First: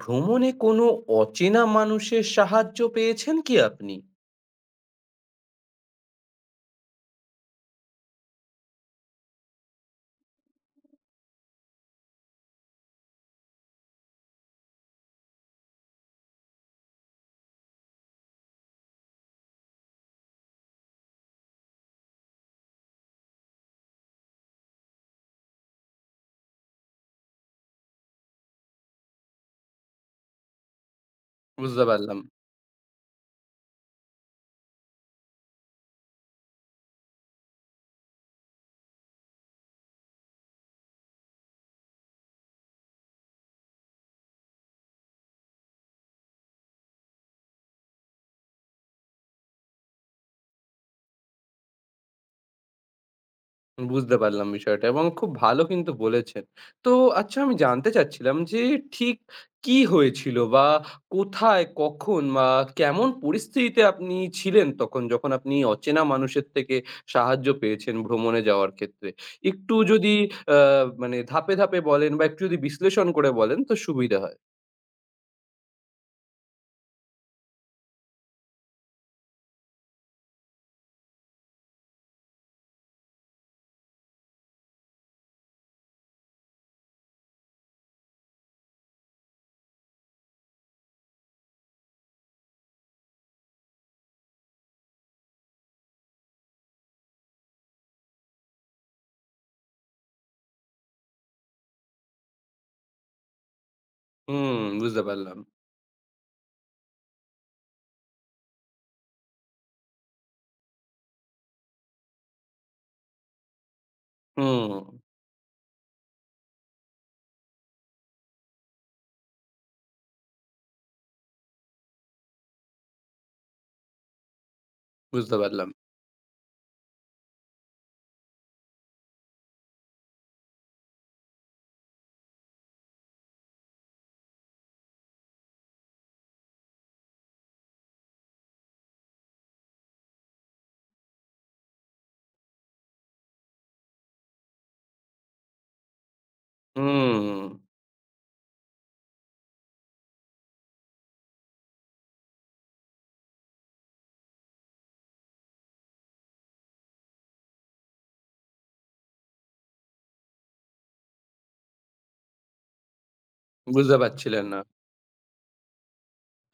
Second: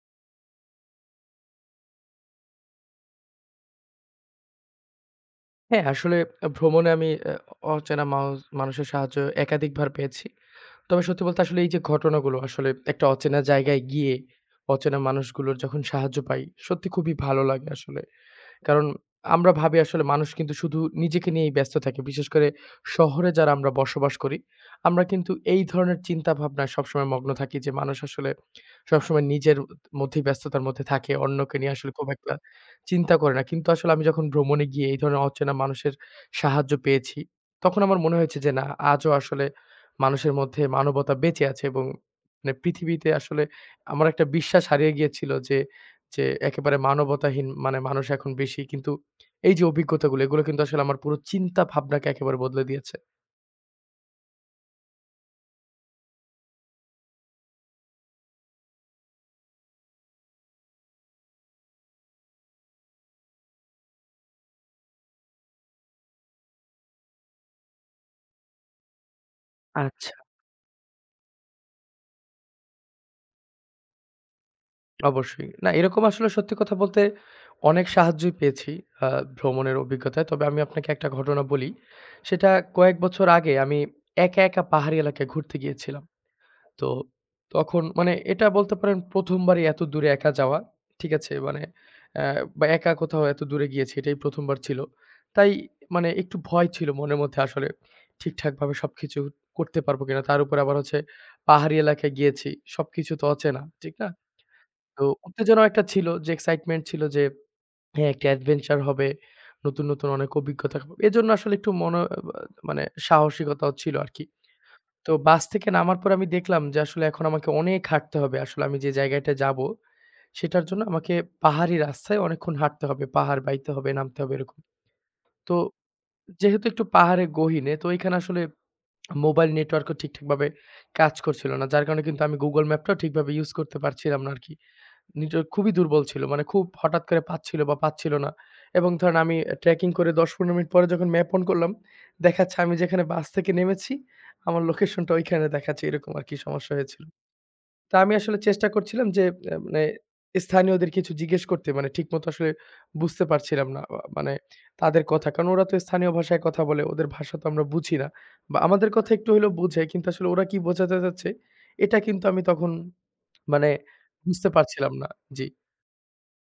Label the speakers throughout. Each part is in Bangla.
Speaker 1: ভ্রমণে কোনো অচেনা মানুষের সাহায্য পেয়েছেন কি আপনি?
Speaker 2: হ্যাঁ, আসলে ভ্রমণে আমি অচেনা মানুষের সাহায্য একাধিকবার পেয়েছি। তবে সত্যি বলতে আসলে এই যে ঘটনাগুলো আসলে একটা অচেনা জায়গায় গিয়ে অচেনা মানুষগুলোর যখন সাহায্য পাই, সত্যি খুবই ভালো লাগে আসলে। কারণ আমরা ভাবি আসলে মানুষ কিন্তু শুধু নিজেকে নিয়েই ব্যস্ত থাকে। বিশেষ করে শহরে যারা আমরা বসবাস করি, আমরা কিন্তু এই ধরনের চিন্তাভাবনায় সবসময় মগ্ন থাকি যে মানুষ আসলে সবসময় নিজের মধ্যেই ব্যস্ততার মধ্যে থাকে। অন্যকে নিয়ে
Speaker 1: বুঝতে
Speaker 2: আসলে খুব
Speaker 1: পারলাম।
Speaker 2: একটা চিন্তা করে না। কিন্তু আসলে আমি যখন ভ্রমণে গিয়ে এই ধরনের অচেনা মানুষের সাহায্য পেয়েছি, তখন আমার মনে হয়েছে যে না আজও আসলে মানুষের মধ্যে মানবতা বেঁচে আছে এবং মানে পৃথিবীতে আসলে আমার একটা বিশ্বাস হারিয়ে গিয়েছিল যে যে একেবারে মানবতাহীন মানে মানুষ এখন বেশি। কিন্তু এই যে অভিজ্ঞতাগুলো এগুলো কিন্তু আসলে আমার পুরো চিন্তা ভাবনাকে একেবারে বদলে দিয়েছে।
Speaker 1: বুঝতে পারলাম বিষয়টা এবং খুব ভালো কিন্তু বলেছেন। তো আচ্ছা আমি জানতে চাচ্ছিলাম যে ঠিক কি হয়েছিল বা কোথায়, কখন বা কেমন পরিস্থিতিতে আপনি ছিলেন তখন যখন আপনি অচেনা মানুষের থেকে সাহায্য পেয়েছেন ভ্রমণে যাওয়ার ক্ষেত্রে? একটু
Speaker 2: আচ্ছা।
Speaker 1: যদি আ মানে ধাপে, ধাপে বলেন বা একটু যদি বিশ্লেষণ করে বলেন তো সুবিধা হয়।
Speaker 2: অবশ্যই। না এরকম আসলে সত্যি কথা বলতে অনেক সাহায্যই পেয়েছি আ ভ্রমণের অভিজ্ঞতায়। তবে আমি আপনাকে একটা ঘটনা বলি। সেটা কয়েক বছর আগে আমি একা, একা পাহাড়ি এলাকায় ঘুরতে গিয়েছিলাম। তো তখন মানে এটা বলতে পারেন ১ম বারই এত দূরে একা যাওয়া। ঠিক আছে? মানে অ্যা বা একা কোথাও এত দূরে গিয়েছি এটাই ১ম বার ছিল। তাই মানে একটু ভয় ছিল মনের মধ্যে আসলে ঠিকঠাকভাবে সবকিছু করতে পারবো কিনা। তার উপরে আবার হচ্ছে পাহাড়ি এলাকায় গিয়েছি। সবকিছু তো অচেনা, ঠিক না?
Speaker 1: হুম, বুঝতে
Speaker 2: তো
Speaker 1: পারলাম।
Speaker 2: উত্তেজনাও একটা ছিল যে এক্সাইটমেন্ট ছিল যে হ্যাঁ, একটা অ্যাডভেঞ্চার হবে। নতুন, নতুন অনেক অভিজ্ঞতা হবে, এজন্য আসলে একটু মানে সাহসিকতাও ছিল আরকি।
Speaker 1: হুম,
Speaker 2: তো বাস থেকে নামার পর আমি দেখলাম যে আসলে এখন আমাকে অনেক হাঁটতে হবে। আসলে আমি যে জায়গাটায় যাবো, সেটার জন্য আমাকে পাহাড়ি রাস্তায় অনেকক্ষণ হাঁটতে হবে। পাহাড় বাইতে হবে, নামতে হবে এরকম।
Speaker 1: বুঝতে
Speaker 2: তো
Speaker 1: পারলাম।
Speaker 2: যেহেতু একটু পাহাড়ে গহীনে তো এখানে আসলে মোবাইল নেটওয়ার্কও ঠিকঠাকভাবে কাজ করছিল না। যার কারণে কিন্তু আমি Google ম্যাপটাও ঠিকভাবে ইউজ করতে পারছিলাম না আরকি। নিজ খুবই দুর্বল ছিল। মানে খুব হঠাৎ করে পাচ্ছিল বা পাচ্ছিল না। এবং ধরেন আমি ট্রেকিং করে ১০-১৫ মিনিট পরে যখন ম্যাপ অন করলাম, দেখাচ্ছে আমি যেখানে বাস থেকে নেমেছি, আমার লোকেশনটা ওইখানে দেখাচ্ছে। এরকম আরকি সমস্যা হয়েছিল।
Speaker 1: হুম,
Speaker 2: তা আমি আসলে চেষ্টা করছিলাম যে মানে স্থানীয়দের কিছু জিজ্ঞেস করতে মানে ঠিকমতো আসলে বুঝতে পারছিলাম না। মানে তাদের কথা। কারণ ওরা তো স্থানীয় ভাষায় কথা বলে। ওদের ভাষা তো আমরা বুঝি না। বা আমাদের কথা একটু হইলেও বুঝে। কিন্তু আসলে ওরা কি বোঝাতে চাচ্ছে, এটা কিন্তু আমি তখন মানে
Speaker 1: বুঝতে পারছিলেন
Speaker 2: বুঝতে
Speaker 1: না।
Speaker 2: পারছিলাম না। জি।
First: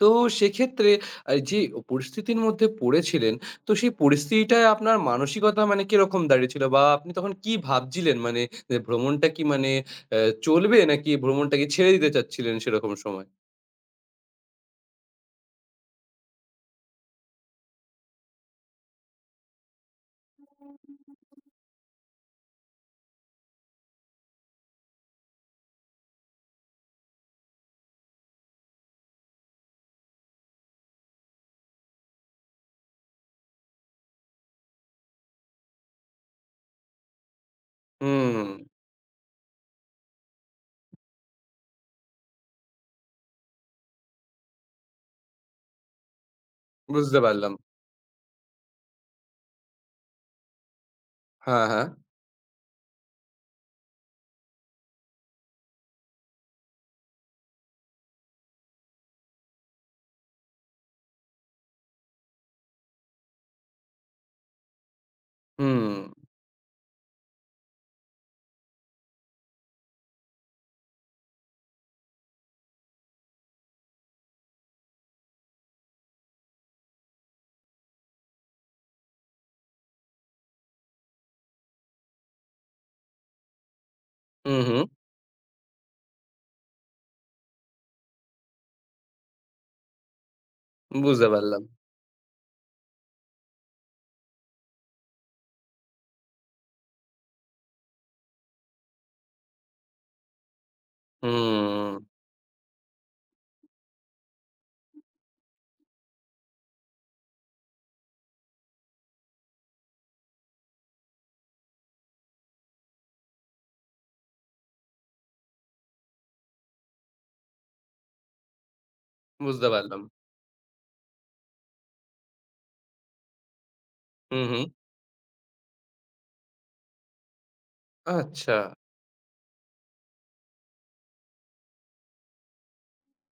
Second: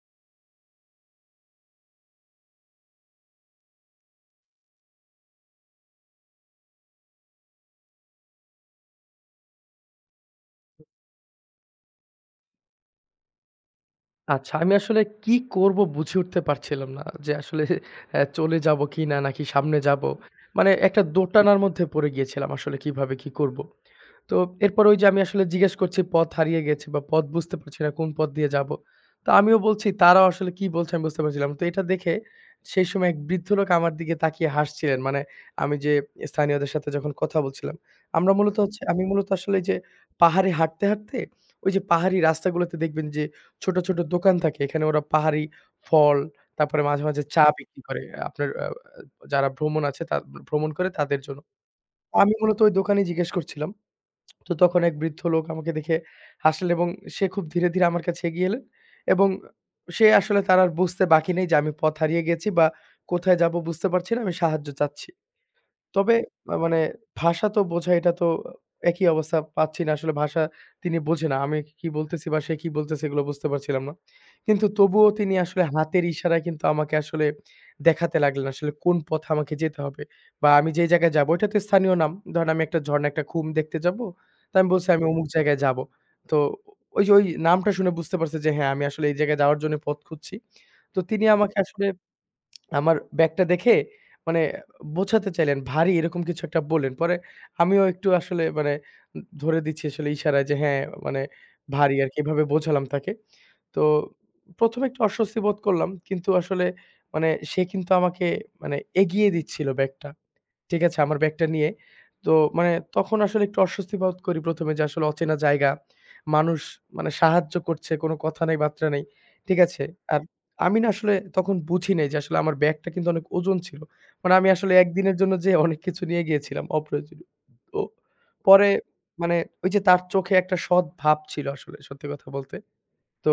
Speaker 1: তো সেক্ষেত্রে যে পরিস্থিতির মধ্যে পড়েছিলেন, তো সেই পরিস্থিতিটায় আপনার মানসিকতা মানে কিরকম দাঁড়িয়েছিল? বা আপনি তখন কি ভাবছিলেন? মানে যে ভ্রমণটা কি মানে আ চলবে নাকি ভ্রমণটাকে ছেড়ে দিতে চাচ্ছিলেন সেরকম সময়?
Speaker 2: আচ্ছা, আমি আসলে কি করব বুঝে উঠতে পারছিলাম না। যে আসলে চলে যাব কিনা নাকি সামনে যাব? মানে একটা দোটানার মধ্যে পড়ে গিয়েছিলাম আসলে কিভাবে কি করব? তো এরপর ওই যে আমি আসলে জিজ্ঞেস করছি পথ হারিয়ে গেছে বা পথ বুঝতে পারছি না কোন পথ দিয়ে যাব। তো আমিও বলছি তারাও আসলে কি বলছে আমি বুঝতে পারছিলাম। তো এটা দেখে সেই সময় এক বৃদ্ধ লোক আমার দিকে তাকিয়ে হাসছিলেন। মানে আমি যে স্থানীয়দের সাথে যখন কথা বলছিলাম। আমরা
Speaker 1: হুম,
Speaker 2: মূলত হচ্ছে আমি মূলত আসলে যে পাহাড়ে হাঁটতে, হাঁটতে ওই যে পাহাড়ি রাস্তাগুলোতে দেখবেন যে ছোট, ছোট দোকান থাকে। এখানে ওরা পাহাড়ি ফল, তারপরে মাঝে,
Speaker 1: বুঝতে
Speaker 2: মাঝে চা
Speaker 1: পারলাম।
Speaker 2: বিক্রি করে। আপনার যারা ভ্রমণ আছে তা ভ্রমণ করে তাদের জন্য।
Speaker 1: হ্যাঁ, হ্যাঁ।
Speaker 2: আমি মূলত ওই দোকানেই জিজ্ঞেস করছিলাম। তো তখন এক বৃদ্ধ লোক আমাকে দেখে হাসলেন এবং সে খুব ধীরে, ধীরে আমার কাছে এগিয়ে এলেন এবং সে আসলে তার আর বুঝতে বাকি নেই যে আমি পথ হারিয়ে গেছি বা কোথায় যাবো বুঝতে পারছি না। আমি সাহায্য চাচ্ছি।
Speaker 1: হুম,
Speaker 2: তবে মানে ভাষা তো বোঝা এটা তো একই অবস্থা পাচ্ছি না। আসলে ভাষা তিনি বোঝে না। আমি কি বলতেছি বা সে কি বলতেছে এগুলো বুঝতে পারছিলাম না। কিন্তু তবুও তিনি আসলে হাতের ইশারায় কিন্তু আমাকে আসলে দেখাতে লাগলেন আসলে কোন পথে আমাকে যেতে হবে। বা আমি যেই জায়গায় যাবো এটা তো স্থানীয় নাম। ধরেন আমি একটা ঝর্ণা, একটা খুম দেখতে যাবো। তো
Speaker 1: হুম,
Speaker 2: আমি
Speaker 1: হুম।
Speaker 2: বলছি আমি অমুক জায়গায় যাবো। তো ওই যে ওই নামটা শুনে বুঝতে পারছে যে হ্যাঁ, আমি আসলে এই জায়গায় যাওয়ার জন্য পথ খুঁজছি। তো তিনি
Speaker 1: বুঝতে
Speaker 2: আমাকে
Speaker 1: পারলাম।
Speaker 2: আসলে আমার ব্যাগটা দেখে মানে বোঝাতে চাইলেন ভারী এরকম কিছু একটা বললেন। পরে আমিও একটু আসলে মানে ধরে দিচ্ছি আসলে ইশারায় যে হ্যাঁ, মানে
Speaker 1: হুম,
Speaker 2: ভারী আরকি এভাবে বোঝালাম তাকে। তো ১ম এ একটু অস্বস্তি বোধ করলাম। কিন্তু আসলে মানে সে কিন্তু আমাকে মানে এগিয়ে দিচ্ছিল ব্যাগটা। ঠিক আছে আমার ব্যাগটা নিয়ে। তো মানে তখন আসলে একটু অস্বস্তি বোধ করি ১ম এ যে আসলে অচেনা জায়গা। মানুষ মানে সাহায্য করছে, কোনো কথা নাই, বার্তা নাই। ঠিক
Speaker 1: বুঝতে
Speaker 2: আছে?
Speaker 1: পারলাম।
Speaker 2: আর আমি না আসলে তখন বুঝি নাই যে আসলে আমার ব্যাগটা কিন্তু অনেক ওজন ছিল। মানে
Speaker 1: হুম,
Speaker 2: আমি
Speaker 1: হুম।
Speaker 2: আসলে একদিনের জন্য যেয়ে অনেক কিছু নিয়ে গিয়েছিলাম অপ্রয়োজনীয়। তো
Speaker 1: আচ্ছা।
Speaker 2: পরে মানে ওই যে তার চোখে একটা সৎ ভাব ছিল আসলে সত্যি কথা বলতে। তো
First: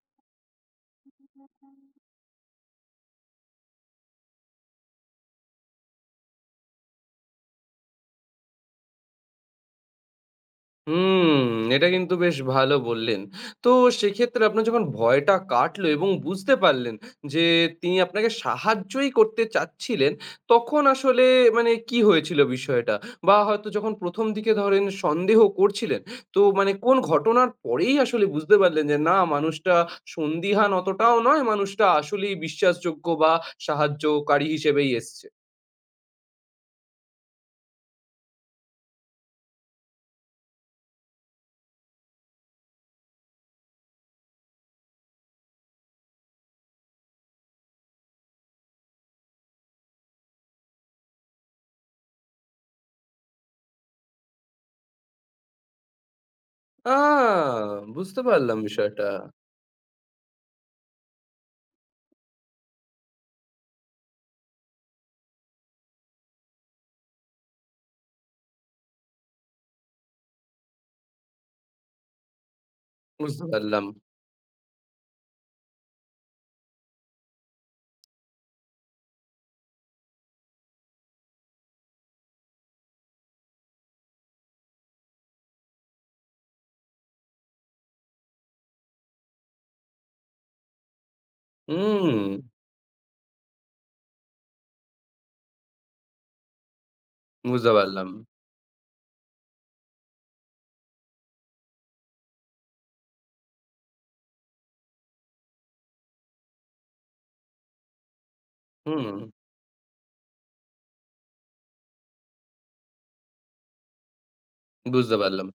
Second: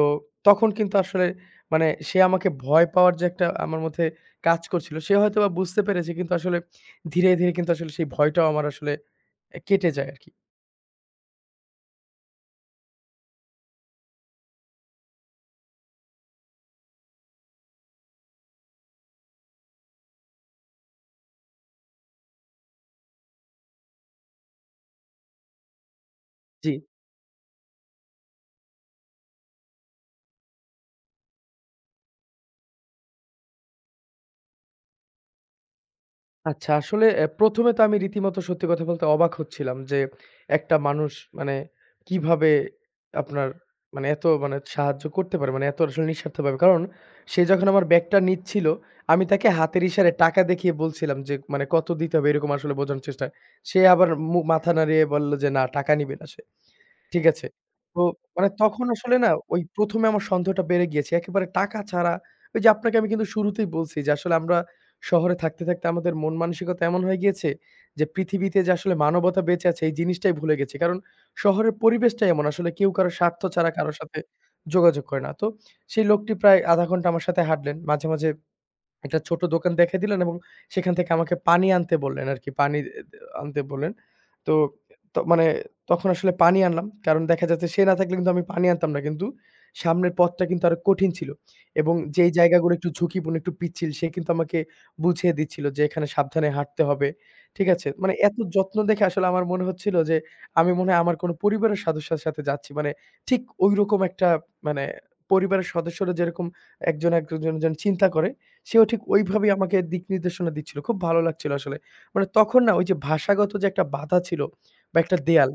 Speaker 2: তখন কিন্তু আসলে মানে সে আমাকে ভয় পাওয়ার যে একটা আমার মধ্যে কাজ করছিল, সে হয়তোবা বুঝতে পেরেছে কিন্তু আসলে ধীরে, ধীরে কিন্তু আসলে সেই ভয়টাও আমার আসলে কেটে যায় আরকি।
Speaker 1: হুম, এটা কিন্তু বেশ ভালো বললেন। তো সেক্ষেত্রে আপনার যখন ভয়টা কাটলো এবং বুঝতে পারলেন যে তিনি আপনাকে সাহায্যই করতে চাচ্ছিলেন, তখন আসলে মানে কি হয়েছিল বিষয়টা? বা হয়তো যখন ১ম দিকে ধরেন সন্দেহ করছিলেন, তো মানে
Speaker 2: জি।
Speaker 1: কোন ঘটনার পরেই আসলে বুঝতে পারলেন যে না মানুষটা সন্দিহান অতটাও নয়, মানুষটা আসলেই বিশ্বাসযোগ্য বা সাহায্যকারী হিসেবেই এসছে।
Speaker 2: আচ্ছা, আসলে ১ম এ তো আমি রীতিমতো সত্যি কথা বলতে অবাক হচ্ছিলাম যে, একটা মানুষ মানে কিভাবে আপনার মানে এত মানে সাহায্য করতে পারে? মানে এত আসলে নিঃস্বার্থভাবে। কারণ সে যখন আমার ব্যাগটা নিচ্ছিল, আমি তাকে হাতের ইশারায় টাকা দেখিয়ে বলছিলাম যে, মানে কত দিতে হবে? এরকম আসলে বোঝানোর চেষ্টা। সে আবার মাথা নাড়িয়ে বলল যে, "না টাকা নিবে না।"
Speaker 1: আ
Speaker 2: ঠিক আছে। তো
Speaker 1: বুঝতে
Speaker 2: মানে
Speaker 1: পারলাম
Speaker 2: তখন
Speaker 1: বিষয়টা।
Speaker 2: আসলে না ওই ১ম এ আমার সন্দেহটা বেড়ে গিয়েছে। একেবারে টাকা ছাড়া ওই যে আপনাকে আমি কিন্তু শুরুতেই বলছি যে আসলে আমরা শহরে থাকতে, থাকতে আমাদের মন মানসিকতা এমন হয়ে গিয়েছে যে পৃথিবীতে যে আসলে মানবতা বেঁচে আছে এই জিনিসটাই ভুলে গেছি। কারণ শহরের পরিবেশটাই এমন আসলে কেউ কারো স্বার্থ
Speaker 1: বুঝতে
Speaker 2: ছাড়া
Speaker 1: পারলাম।
Speaker 2: কারো সাথে যোগাযোগ করে না। তো সেই লোকটি প্রায় ০.৫ ঘন্টা আমার সাথে হাঁটলেন। মাঝে, মাঝে একটা ছোট দোকান দেখাই দিলেন এবং সেখান থেকে আমাকে পানি আনতে বললেন আরকি। পানি এ দে আনতে বললেন। তো মানে তখন আসলে পানি আনলাম। কারণ দেখা যাচ্ছে সে না থাকলে কিন্তু আমি পানি আনতাম না। কিন্তু সামনের পথটা কিন্তু আরো কঠিন ছিল। এবং
Speaker 1: হুম।
Speaker 2: যেই জায়গাগুলো একটু ঝুঁকিপূর্ণ, একটু পিচ্ছিল সে কিন্তু আমাকে বুঝিয়ে দিচ্ছিল যে এখানে সাবধানে হাঁটতে হবে। ঠিক
Speaker 1: বুঝতে
Speaker 2: আছে?
Speaker 1: পারলাম।
Speaker 2: মানে এত যত্ন দেখে আসলে আমার মনে হচ্ছিল যে আমি মনে হয় আমার কোনো পরিবারের সদস্যের সাথে যাচ্ছি। মানে ঠিক ঐরকম একটা মানে পরিবারের সদস্যরা যেরকম একজন, একজন চিন্তা করে সেও ঠিক
Speaker 1: হুম,
Speaker 2: ওইভাবেই আমাকে দিক নির্দেশনা দিচ্ছিল। খুব ভালো লাগছিল আসলে। মানে তখন না ওই যে ভাষাগত যে একটা বাধা ছিল বা
Speaker 1: বুঝতে
Speaker 2: একটা
Speaker 1: পারলাম।
Speaker 2: দেয়াল,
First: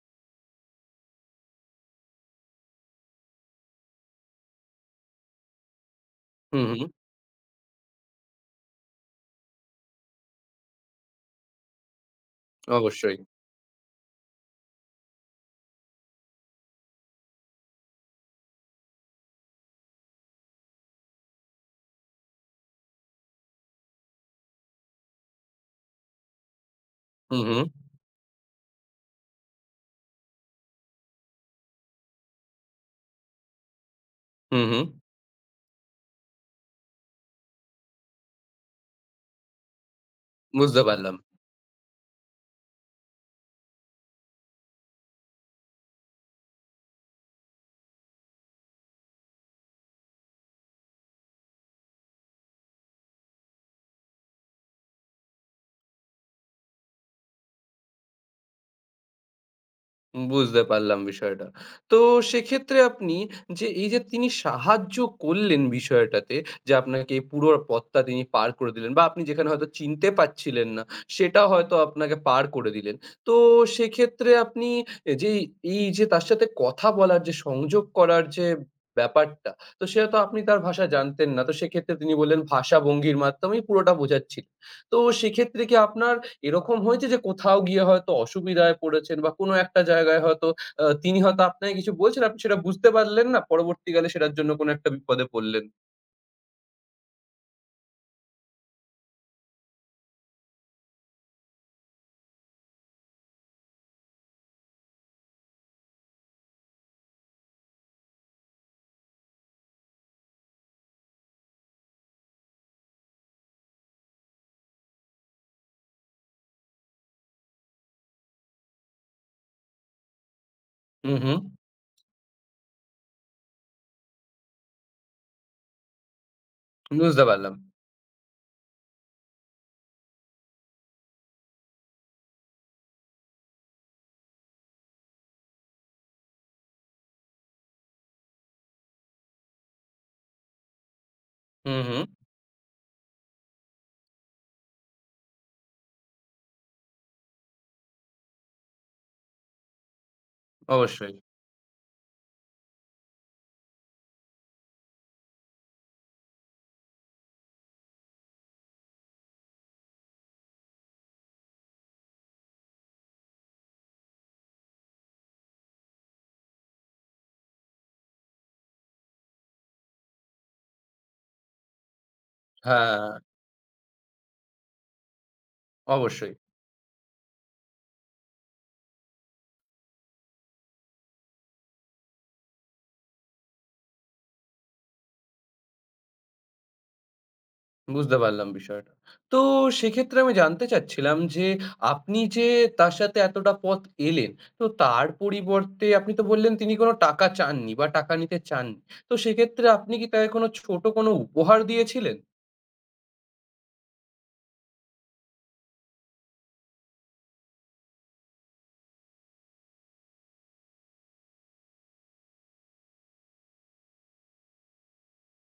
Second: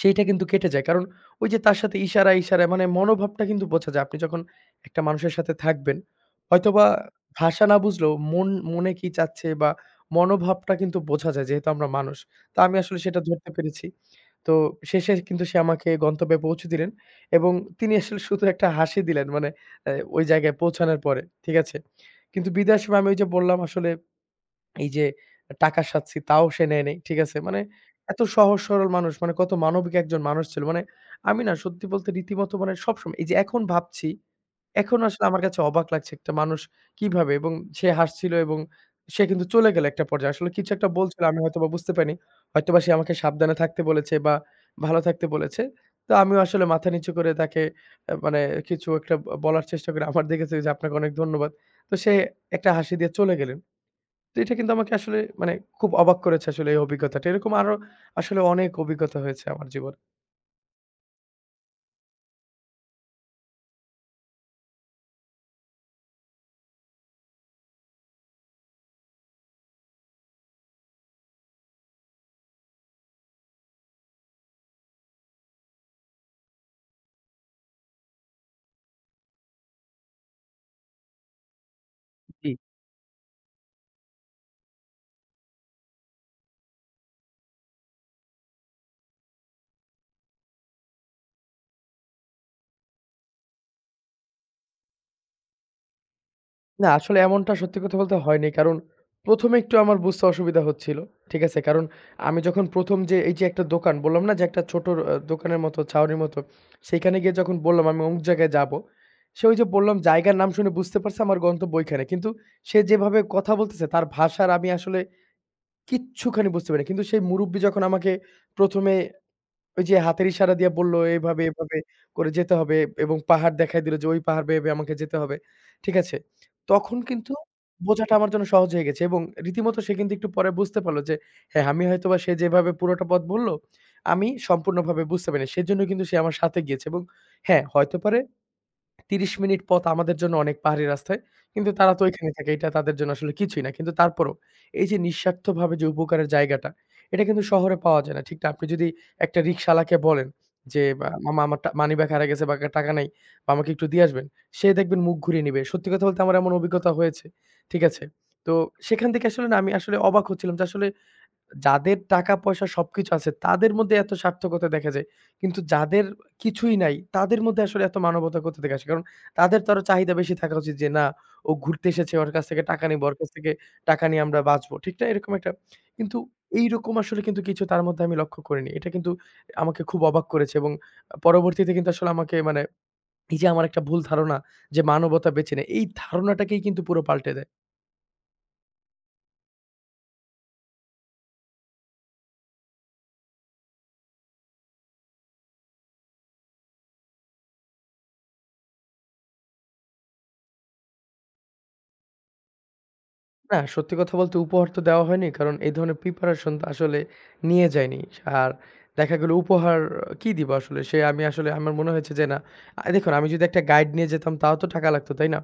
Speaker 2: সেইটা কিন্তু কেটে যায়। কারণ ওই যে তার সাথে ইশারায়, ইশারায় মানে মনোভাবটা কিন্তু বোঝা যায়। আপনি যখন একটা মানুষের সাথে থাকবেন,
Speaker 1: হু, হু,
Speaker 2: হয়তোবা ভাষা না বুঝলেও মনে কি চাচ্ছে বা মনোভাবটা কিন্তু বোঝা যায় যেহেতু আমরা মানুষ। তো আমি আসলে
Speaker 1: অবশ্যই।
Speaker 2: সেটা ধরতে পেরেছি। তো শেষে কিন্তু সে আমাকে গন্তব্যে পৌঁছে দিলেন এবং তিনি আসলে শুধু একটা হাসি দিলেন মানে ওই জায়গায় পৌঁছানোর পরে। ঠিক আছে? কিন্তু বিদায়ের সময় আমি ওই যে বললাম আসলে এই যে টাকা সাচ্ছি তাও সে নেয় নাই। ঠিক
Speaker 1: হু,
Speaker 2: আছে?
Speaker 1: হু,
Speaker 2: মানে এত সহজ সরল মানুষ মানে কত মানবিক একজন মানুষ ছিল। মানে আমি না সত্যি বলতে রীতিমতো মানে সবসময় এই যে এখন ভাবছি,
Speaker 1: হু, হু,
Speaker 2: এখন আসলে আমার কাছে অবাক লাগছে একটা মানুষ কিভাবে এবং সে হাসছিল এবং সে কিন্তু চলে গেল একটা পর্যায়ে। আসলে কিছু
Speaker 1: বুঝতে
Speaker 2: একটা
Speaker 1: পারলাম।
Speaker 2: বলছিল আমি হয়তোবা বুঝতে পারিনি। হয়তোবা সে আমাকে সাবধানে থাকতে বলেছে বা ভালো থাকতে বলেছে। তো আমিও আসলে মাথা নিচু করে তাকে মানে কিছু একটা বলার চেষ্টা করি। আমার দেখেছে যে আপনাকে অনেক ধন্যবাদ। তো সে একটা হাসি দিয়ে চলে গেলেন। তো এটা কিন্তু আমাকে আসলে মানে খুব অবাক করেছে আসলে এই অভিজ্ঞতাটা। এরকম আরো আসলে অনেক অভিজ্ঞতা হয়েছে আমার জীবনে।
Speaker 1: বুঝতে পারলাম বিষয়টা। তো সেক্ষেত্রে আপনি যে এই যে তিনি সাহায্য করলেন বিষয়টাতে যে আপনাকে এই পুরো পথটা তিনি পার করে দিলেন বা আপনি যেখানে হয়তো চিনতে পারছিলেন না সেটা হয়তো আপনাকে পার করে দিলেন। তো সেক্ষেত্রে আপনি এ যেই এই যে তার সাথে কথা বলার যে সংযোগ করার যে ব্যাপারটা তো সেটা তো আপনি তার ভাষা জানতেন না। তো সেক্ষেত্রে তিনি বললেন
Speaker 2: জি।
Speaker 1: ভাষা ভঙ্গির মাধ্যমেই পুরোটা বোঝাচ্ছিলেন। তো সেক্ষেত্রে কি আপনার এরকম হয়েছে যে কোথাও গিয়ে হয়তো অসুবিধায় পড়েছেন বা কোনো একটা জায়গায় হয়তো তিনি হয়তো আপনাকে কিছু বলছেন, আপনি সেটা বুঝতে পারলেন না। পরবর্তীকালে সেটার জন্য কোনো একটা বিপদে পড়লেন।
Speaker 2: না আসলে এমনটা সত্যি কথা বলতে হয়নি। কারণ ১ম এ একটু আমার বুঝতে অসুবিধা হচ্ছিল। ঠিক আছে? কারণ আমি যখন ১ম যে এই যে একটা দোকান বললাম না যে একটা ছোট দোকানের মতো ছাউনির মতো, সেখানে গিয়ে যখন বললাম আমি অমুক জায়গায় যাবো, সে ওই যে বললাম জায়গার নাম শুনে বুঝতে পারছে আমার গন্তব্য ওইখানে। কিন্তু সে যেভাবে কথা বলতেছে তার ভাষার আমি আসলে কিচ্ছুখানি বুঝতে পারিনি। কিন্তু সেই মুরুব্বি যখন আমাকে ১ম এ ওই যে হাতের ইশারা দিয়ে বলল,
Speaker 1: হুম, হুম।
Speaker 2: এভাবে, এভাবে করে যেতে হবে এবং পাহাড় দেখায় দিল যে ওই পাহাড় বেয়ে, বেয়ে আমাকে যেতে হবে। ঠিক আছে? তখন
Speaker 1: বুঝতে
Speaker 2: কিন্তু
Speaker 1: পারলাম।
Speaker 2: বোঝাটা আমার জন্য সহজ হয়ে গেছে এবং রীতিমতো সে কিন্তু একটু পরে বুঝতে পারল যে হ্যাঁ, আমি হয়তোবা সে যেভাবে পুরোটা পথ বলল, আমি সম্পূর্ণভাবে বুঝতে পারিনি। সেজন্য কিন্তু সে আমার সাথে গিয়েছে এবং হ্যাঁ, হয়তো পারে ৩০ মিনিট পথ আমাদের জন্য অনেক পাহাড়ি রাস্তায়। কিন্তু
Speaker 1: হুম,
Speaker 2: তারা
Speaker 1: হুম।
Speaker 2: তো ঐখানে থাকে। এটা তাদের জন্য আসলে কিছুই না। কিন্তু তারপরও এই যে নিঃস্বার্থভাবে যে উপকারের জায়গাটা, এটা কিন্তু শহরে পাওয়া যায় না। ঠিক না? আপনি যদি একটা রিক্শাওয়ালাকে বলেন যে, "বা
Speaker 1: অবশ্যই।
Speaker 2: মামা আমার মানিব্যাগ হারায় গেছে বা টাকা নাই বা আমাকে একটু দিয়ে আসবেন।" সে দেখবেন মুখ ঘুরিয়ে নিবে। সত্যি কথা বলতে আমার এমন অভিজ্ঞতা হয়েছে। ঠিক আছে? তো সেখান থেকে আসলে না আমি আসলে অবাক হচ্ছিলাম যে আসলে যাদের টাকা-পয়সা সবকিছু আছে তাদের মধ্যে এত স্বার্থকতা দেখা যায়। কিন্তু যাদের কিছুই নাই তাদের মধ্যে আসলে এত মানবতা কোথা থেকে আসে? কারণ তাদের তো আরো চাহিদা বেশি থাকা উচিত যে, "না, ও ঘুরতে এসেছে ওর কাছ থেকে টাকা
Speaker 1: হ্যাঁ,
Speaker 2: নিবো, ওর কাছ থেকে টাকা নিয়ে আমরা বাঁচবো।" ঠিক না? এরকম একটা কিন্তু
Speaker 1: অবশ্যই।
Speaker 2: এইরকম আসলে কিন্তু কিছু তার মধ্যে আমি লক্ষ্য করিনি। এটা কিন্তু আমাকে খুব অবাক করেছে এবং পরবর্তীতে কিন্তু আসলে আমাকে মানে এই যে আমার একটা ভুল ধারণা যে মানবতা বেঁচে নেই, এই ধারণাটাকেই কিন্তু পুরো পাল্টে দেয়।
Speaker 1: বুঝতে পারলাম বিষয়টা। তো সেক্ষেত্রে আমি জানতে চাচ্ছিলাম যে আপনি যে তার সাথে এতটা পথ এলেন, তো তার পরিবর্তে আপনি তো বললেন তিনি কোনো টাকা চাননি বা টাকা নিতে চাননি। তো সেক্ষেত্রে আপনি কি তাকে কোনো ছোট কোনো উপহার দিয়েছিলেন?
Speaker 2: না, সত্যি কথা বলতে উপহার তো দেওয়া হয়নি। কারণ এই ধরনের প্রিপারেশন তো আসলে নিয়ে যাইনি। আর দেখা গেল উপহার কি দিব আসলে? সে আমি আসলে আমার মনে হয়েছে যে না দেখুন আমি যদি একটা গাইড নিয়ে যেতাম তাও তো টাকা লাগতো, তাই না?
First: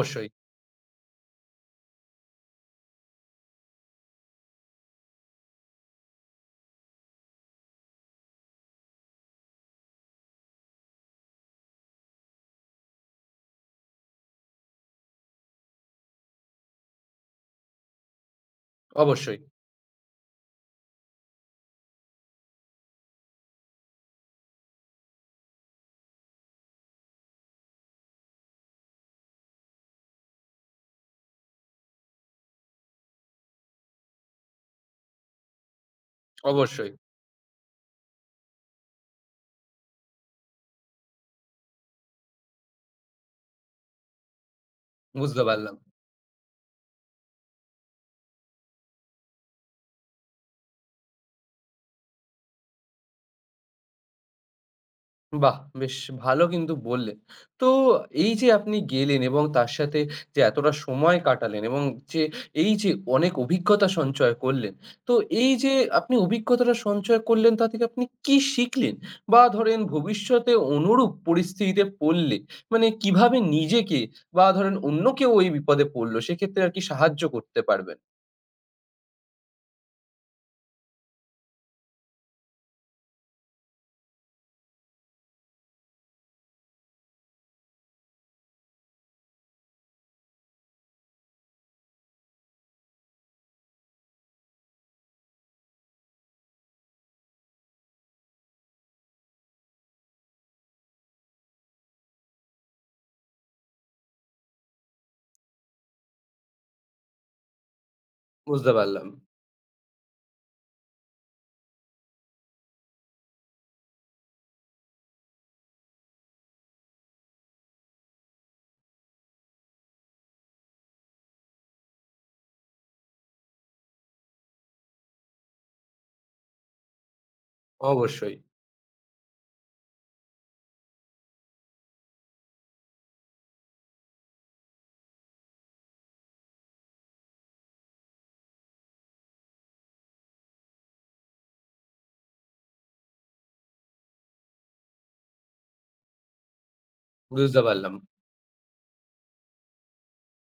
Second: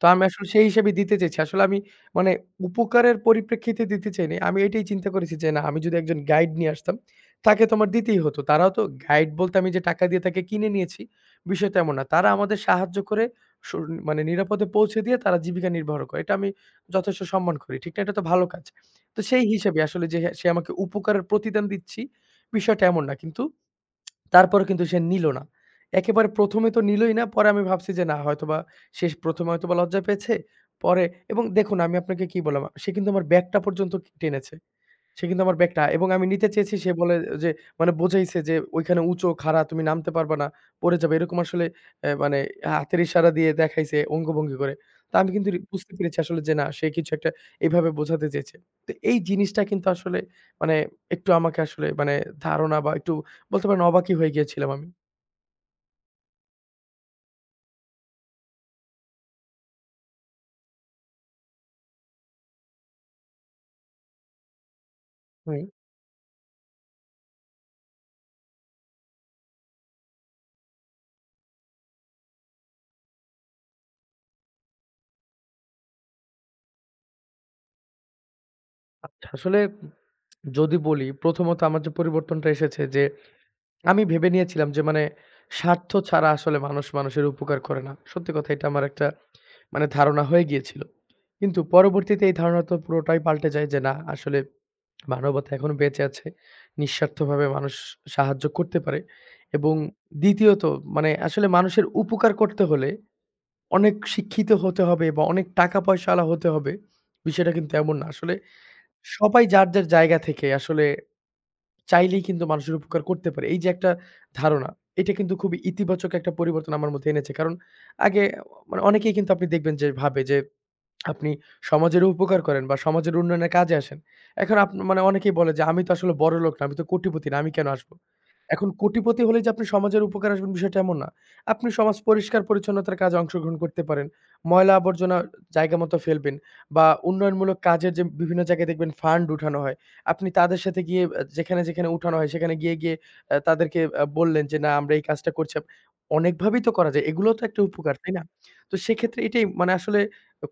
Speaker 2: তো আমি আসলে সেই হিসেবে দিতে চেয়েছি। আসলে আমি মানে উপকারের পরিপ্রেক্ষিতে দিতে চাইনি। আমি এটাই চিন্তা করেছি যে না আমি যদি একজন গাইড নিয়ে আসতাম, তাকে তো আমার দিতেই হতো। তারাও তো গাইড বলতে আমি যে টাকা দিয়ে তাকে কিনে নিয়েছি, বিষয়টা এমন না। তারা আমাদের সাহায্য করে সু মানে নিরাপদে পৌঁছে দিয়ে তারা জীবিকা নির্বাহ করে। এটা আমি যথেষ্ট সম্মান করি। ঠিক না? এটা তো ভালো কাজ। তো
Speaker 1: অবশ্যই,
Speaker 2: সেই হিসেবে আসলে যে সে আমাকে উপকারের প্রতিদান দিচ্ছি, বিষয়টা এমন না। কিন্তু তারপরও কিন্তু সে নিল না। একেবারে ১ম এ তো নিলই না। পরে আমি ভাবছি যে না হয়তোবা সে ১ম এ হয়তোবা লজ্জা পেয়েছে। পরে এবং দেখুন আমি আপনাকে কি বললাম, সে কিন্তু আমার ব্যাগটা পর্যন্ত টেনেছে। সে কিন্তু আমার ব্যাগটা এবং আমি নিতে চেয়েছি সে
Speaker 1: অবশ্যই।
Speaker 2: বলে যে মানে বোঝাইছে যে ওইখানে উঁচু, খাড়া তুমি নামতে পারবা না, পড়ে যাবে। এরকম আসলে মানে হাতের ইশারা দিয়ে দেখাইছে অঙ্গভঙ্গি করে। তো আমি
Speaker 1: বুঝতে
Speaker 2: কিন্তু
Speaker 1: পারলাম।
Speaker 2: বুঝতে পেরেছি আসলে যে না সে কিছু একটা এভাবে বোঝাতে চেয়েছে। তো এই জিনিসটা কিন্তু আসলে মানে একটু আমাকে আসলে মানে ধারণা বা একটু বলতে পারেন অবাকই হয়ে গিয়েছিলাম আমি।
Speaker 1: বাহ! বেশ ভালো কিন্তু বললেন। তো এই যে আপনি গেলেন এবং তার সাথে যে এতটা সময় কাটালেন এবং যে এই যে অনেক অভিজ্ঞতা সঞ্চয় করলেন, তো এই
Speaker 2: হুম।
Speaker 1: যে আপনি অভিজ্ঞতাটা সঞ্চয় করলেন তা থেকে আপনি কি শিখলেন? বা ধরেন ভবিষ্যতে অনুরূপ পরিস্থিতিতে পড়লে মানে কিভাবে নিজেকে বা ধরেন অন্য কেউ এই বিপদে পড়ল সেক্ষেত্রে আরকি সাহায্য করতে পারবেন?
Speaker 2: আচ্ছা আসলে যদি বলি প্রথমত আমার যে পরিবর্তনটা এসেছে যে আমি ভেবে নিয়েছিলাম যে মানে স্বার্থ ছাড়া আসলে মানুষ মানুষের উপকার করে না। সত্যি কথা এটা আমার একটা মানে ধারণা হয়ে গিয়েছিল। কিন্তু পরবর্তীতে এই ধারণা তো পুরোটাই পাল্টে যায় যে না আসলে মানবতা এখনো বেঁচে আছে। নিঃস্বার্থভাবে মানুষ সাহায্য করতে পারে এবং দ্বিতীয়ত মানে আসলে মানুষের উপকার করতে হলে অনেক শিক্ষিত হতে হবে বা অনেক টাকা পয়সাওয়ালা হতে হবে। বিষয়টা কিন্তু এমন না। আসলে
Speaker 1: বুঝতে পারলাম।
Speaker 2: সবাই যার, যার জায়গা থেকে আসলে চাইলেই কিন্তু মানুষের উপকার করতে পারে। এই যে একটা ধারণা, এটা কিন্তু খুবই ইতিবাচক একটা পরিবর্তন আমার মধ্যে এনেছে। কারণ আগে মানে অনেকেই কিন্তু আপনি দেখবেন যে ভাবে যে আপনি সমাজেরও উপকার করেন বা সমাজের উন্নয়নে কাজে আসেন। এখন মানে অনেকেই বলে যে, "আমি তো আসলে বড়লোক না, আমি তো কোটিপতি না, আমি কেন আসবো?"
Speaker 1: অবশ্যই,
Speaker 2: এখন কোটিপতি হলেই যে আপনি সমাজের উপকারে আসবেন বিষয়টা এমন না। আপনি সমাজ পরিষ্কার-পরিচ্ছন্নতার কাজে অংশগ্রহণ করতে পারেন। ময়লা-আবর্জনা জায়গা মতো ফেলবেন বা উন্নয়নমূলক কাজের যে বিভিন্ন জায়গায় দেখবেন ফান্ড উঠানো হয়। আপনি তাদের সাথে গিয়ে যেখানে, যেখানে উঠানো হয় সেখানে গিয়ে, গিয়ে তাদেরকে বললেন যে, "না আমরা এই কাজটা করছি।" অনেকভাবেই তো করা যায়। এগুলোও তো
Speaker 1: বুঝতে
Speaker 2: একটা
Speaker 1: পারলাম।
Speaker 2: উপকার, তাই না? তো সেক্ষেত্রে এটাই মানে আসলে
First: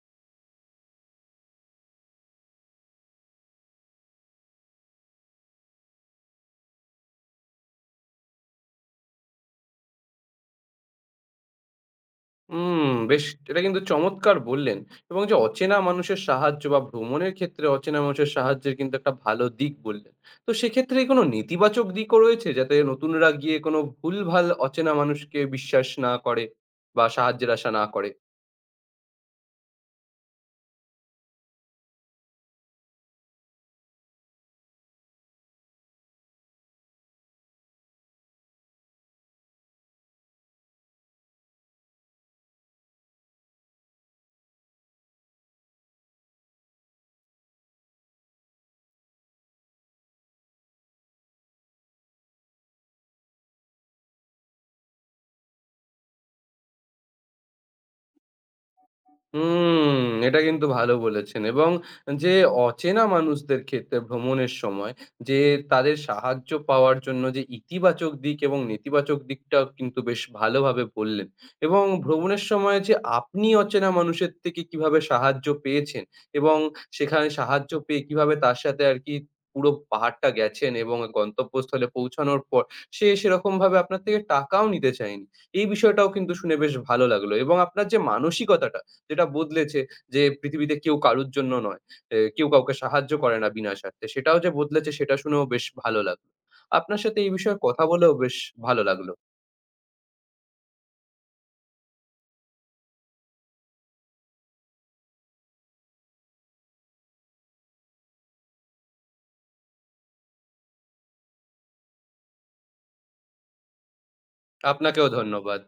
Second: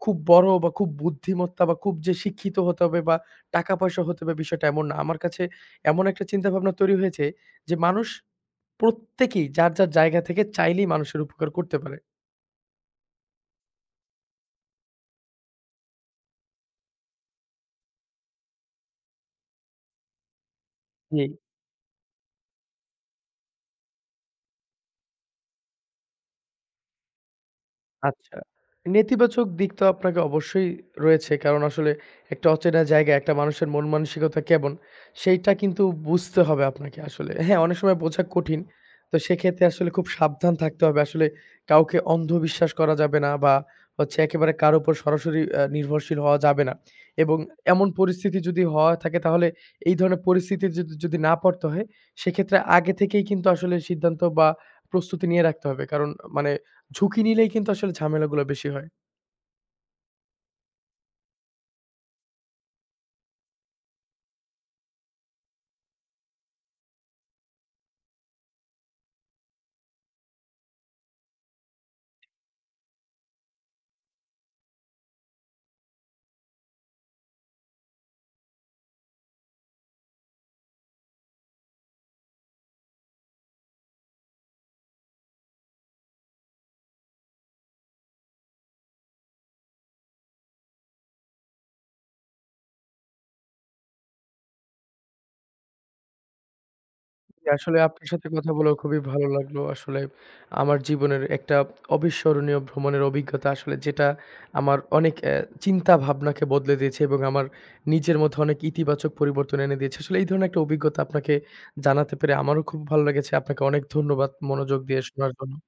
Speaker 2: খুব বড় বা খুব বুদ্ধিমত্তা বা খুব যে শিক্ষিত হতে হবে বা টাকা-পয়সা হতে হবে বিষয়টা এমন না। আমার কাছে এমন একটা চিন্তাভাবনা তৈরি হয়েছে যে মানুষ প্রত্যেকেই যার, যার জায়গা থেকে চাইলেই মানুষের উপকার করতে পারে।
Speaker 1: হুম, বেশ এটা কিন্তু চমৎকার বললেন এবং যে অচেনা মানুষের সাহায্য বা ভ্রমণের ক্ষেত্রে অচেনা মানুষের সাহায্যের কিন্তু একটা ভালো দিক বললেন। তো সেক্ষেত্রে কোনো
Speaker 2: জি।
Speaker 1: নেতিবাচক দিকও রয়েছে? যাতে নতুনরা গিয়ে কোনো ভুলভাল অচেনা মানুষকে বিশ্বাস না করে বা সাহায্যের আশা না করে?
Speaker 2: আচ্ছা। নেতিবাচক দিক তো আপনাকে অবশ্যই রয়েছে। কারণ আসলে একটা অচেনা জায়গায় একটা মানুষের মন মানসিকতা কেমন, সেইটা কিন্তু বুঝতে হবে আপনাকে আসলে। হ্যাঁ, অনেক সময় বোঝা কঠিন। তো সেক্ষেত্রে আসলে খুব সাবধান থাকতে হবে। আসলে কাউকে অন্ধবিশ্বাস করা যাবে না বা হচ্ছে একেবারে কারো উপর সরাসরি নির্ভরশীল হওয়া যাবে না। এবং এমন পরিস্থিতি যদি হওয়া থাকে তাহলে এই ধরনের পরিস্থিতি যদি যদি না পড়তে হয়, সেক্ষেত্রে আগে থেকেই কিন্তু আসলে সিদ্ধান্ত বা প্রস্তুতি নিয়ে রাখতে হবে। কারণ মানে ঝুঁকি নিলেই কিন্তু আসলে ঝামেলাগুলা বেশি হয়।
Speaker 1: হুম, এটা কিন্তু ভালো বলেছেন এবং যে অচেনা মানুষদের ক্ষেত্রে ভ্রমণের সময় যে তাদের সাহায্য পাওয়ার জন্য যে ইতিবাচক দিক এবং নেতিবাচক দিকটাও কিন্তু বেশ ভালোভাবে বললেন এবং ভ্রমণের সময় যে আপনি অচেনা মানুষের থেকে কিভাবে সাহায্য পেয়েছেন এবং সেখানে সাহায্য পেয়ে কিভাবে তার সাথে আর কি পুরো পাহাড়টা গেছেন এবং গন্তব্যস্থলে পৌঁছানোর পর সে সেরকম ভাবে আপনার থেকে টাকাও নিতে চায়নি। এই বিষয়টাও কিন্তু শুনে বেশ ভালো লাগলো এবং আপনার যে মানসিকতাটা যেটা বদলেছে যে পৃথিবীতে কেউ কারুর জন্য নয়। এ কেউ কাউকে সাহায্য করে না বিনা স্বার্থে। সেটাও যে বদলেছে সেটা শুনেও বেশ ভালো লাগলো। আপনার সাথে এই
Speaker 2: জি,
Speaker 1: বিষয়ে
Speaker 2: আসলে
Speaker 1: কথা
Speaker 2: আপনার
Speaker 1: বলেও
Speaker 2: সাথে
Speaker 1: বেশ
Speaker 2: কথা বলেও
Speaker 1: ভালো
Speaker 2: খুবই
Speaker 1: লাগলো।
Speaker 2: ভালো লাগলো। আসলে আমার জীবনের একটা অবিস্মরণীয় ভ্রমণের অভিজ্ঞতা আসলে যেটা আমার অনেক চিন্তা ভাবনাকে বদলে দিয়েছে এবং আমার নিজের মধ্যে অনেক ইতিবাচক পরিবর্তন এনে দিয়েছে। আসলে এই ধরনের একটা অভিজ্ঞতা আপনাকে জানাতে পেরে আমারও খুব ভালো লেগেছে। আপনাকে অনেক ধন্যবাদ মনোযোগ দিয়ে
Speaker 1: আপনাকেও
Speaker 2: শোনার জন্য।
Speaker 1: ধন্যবাদ।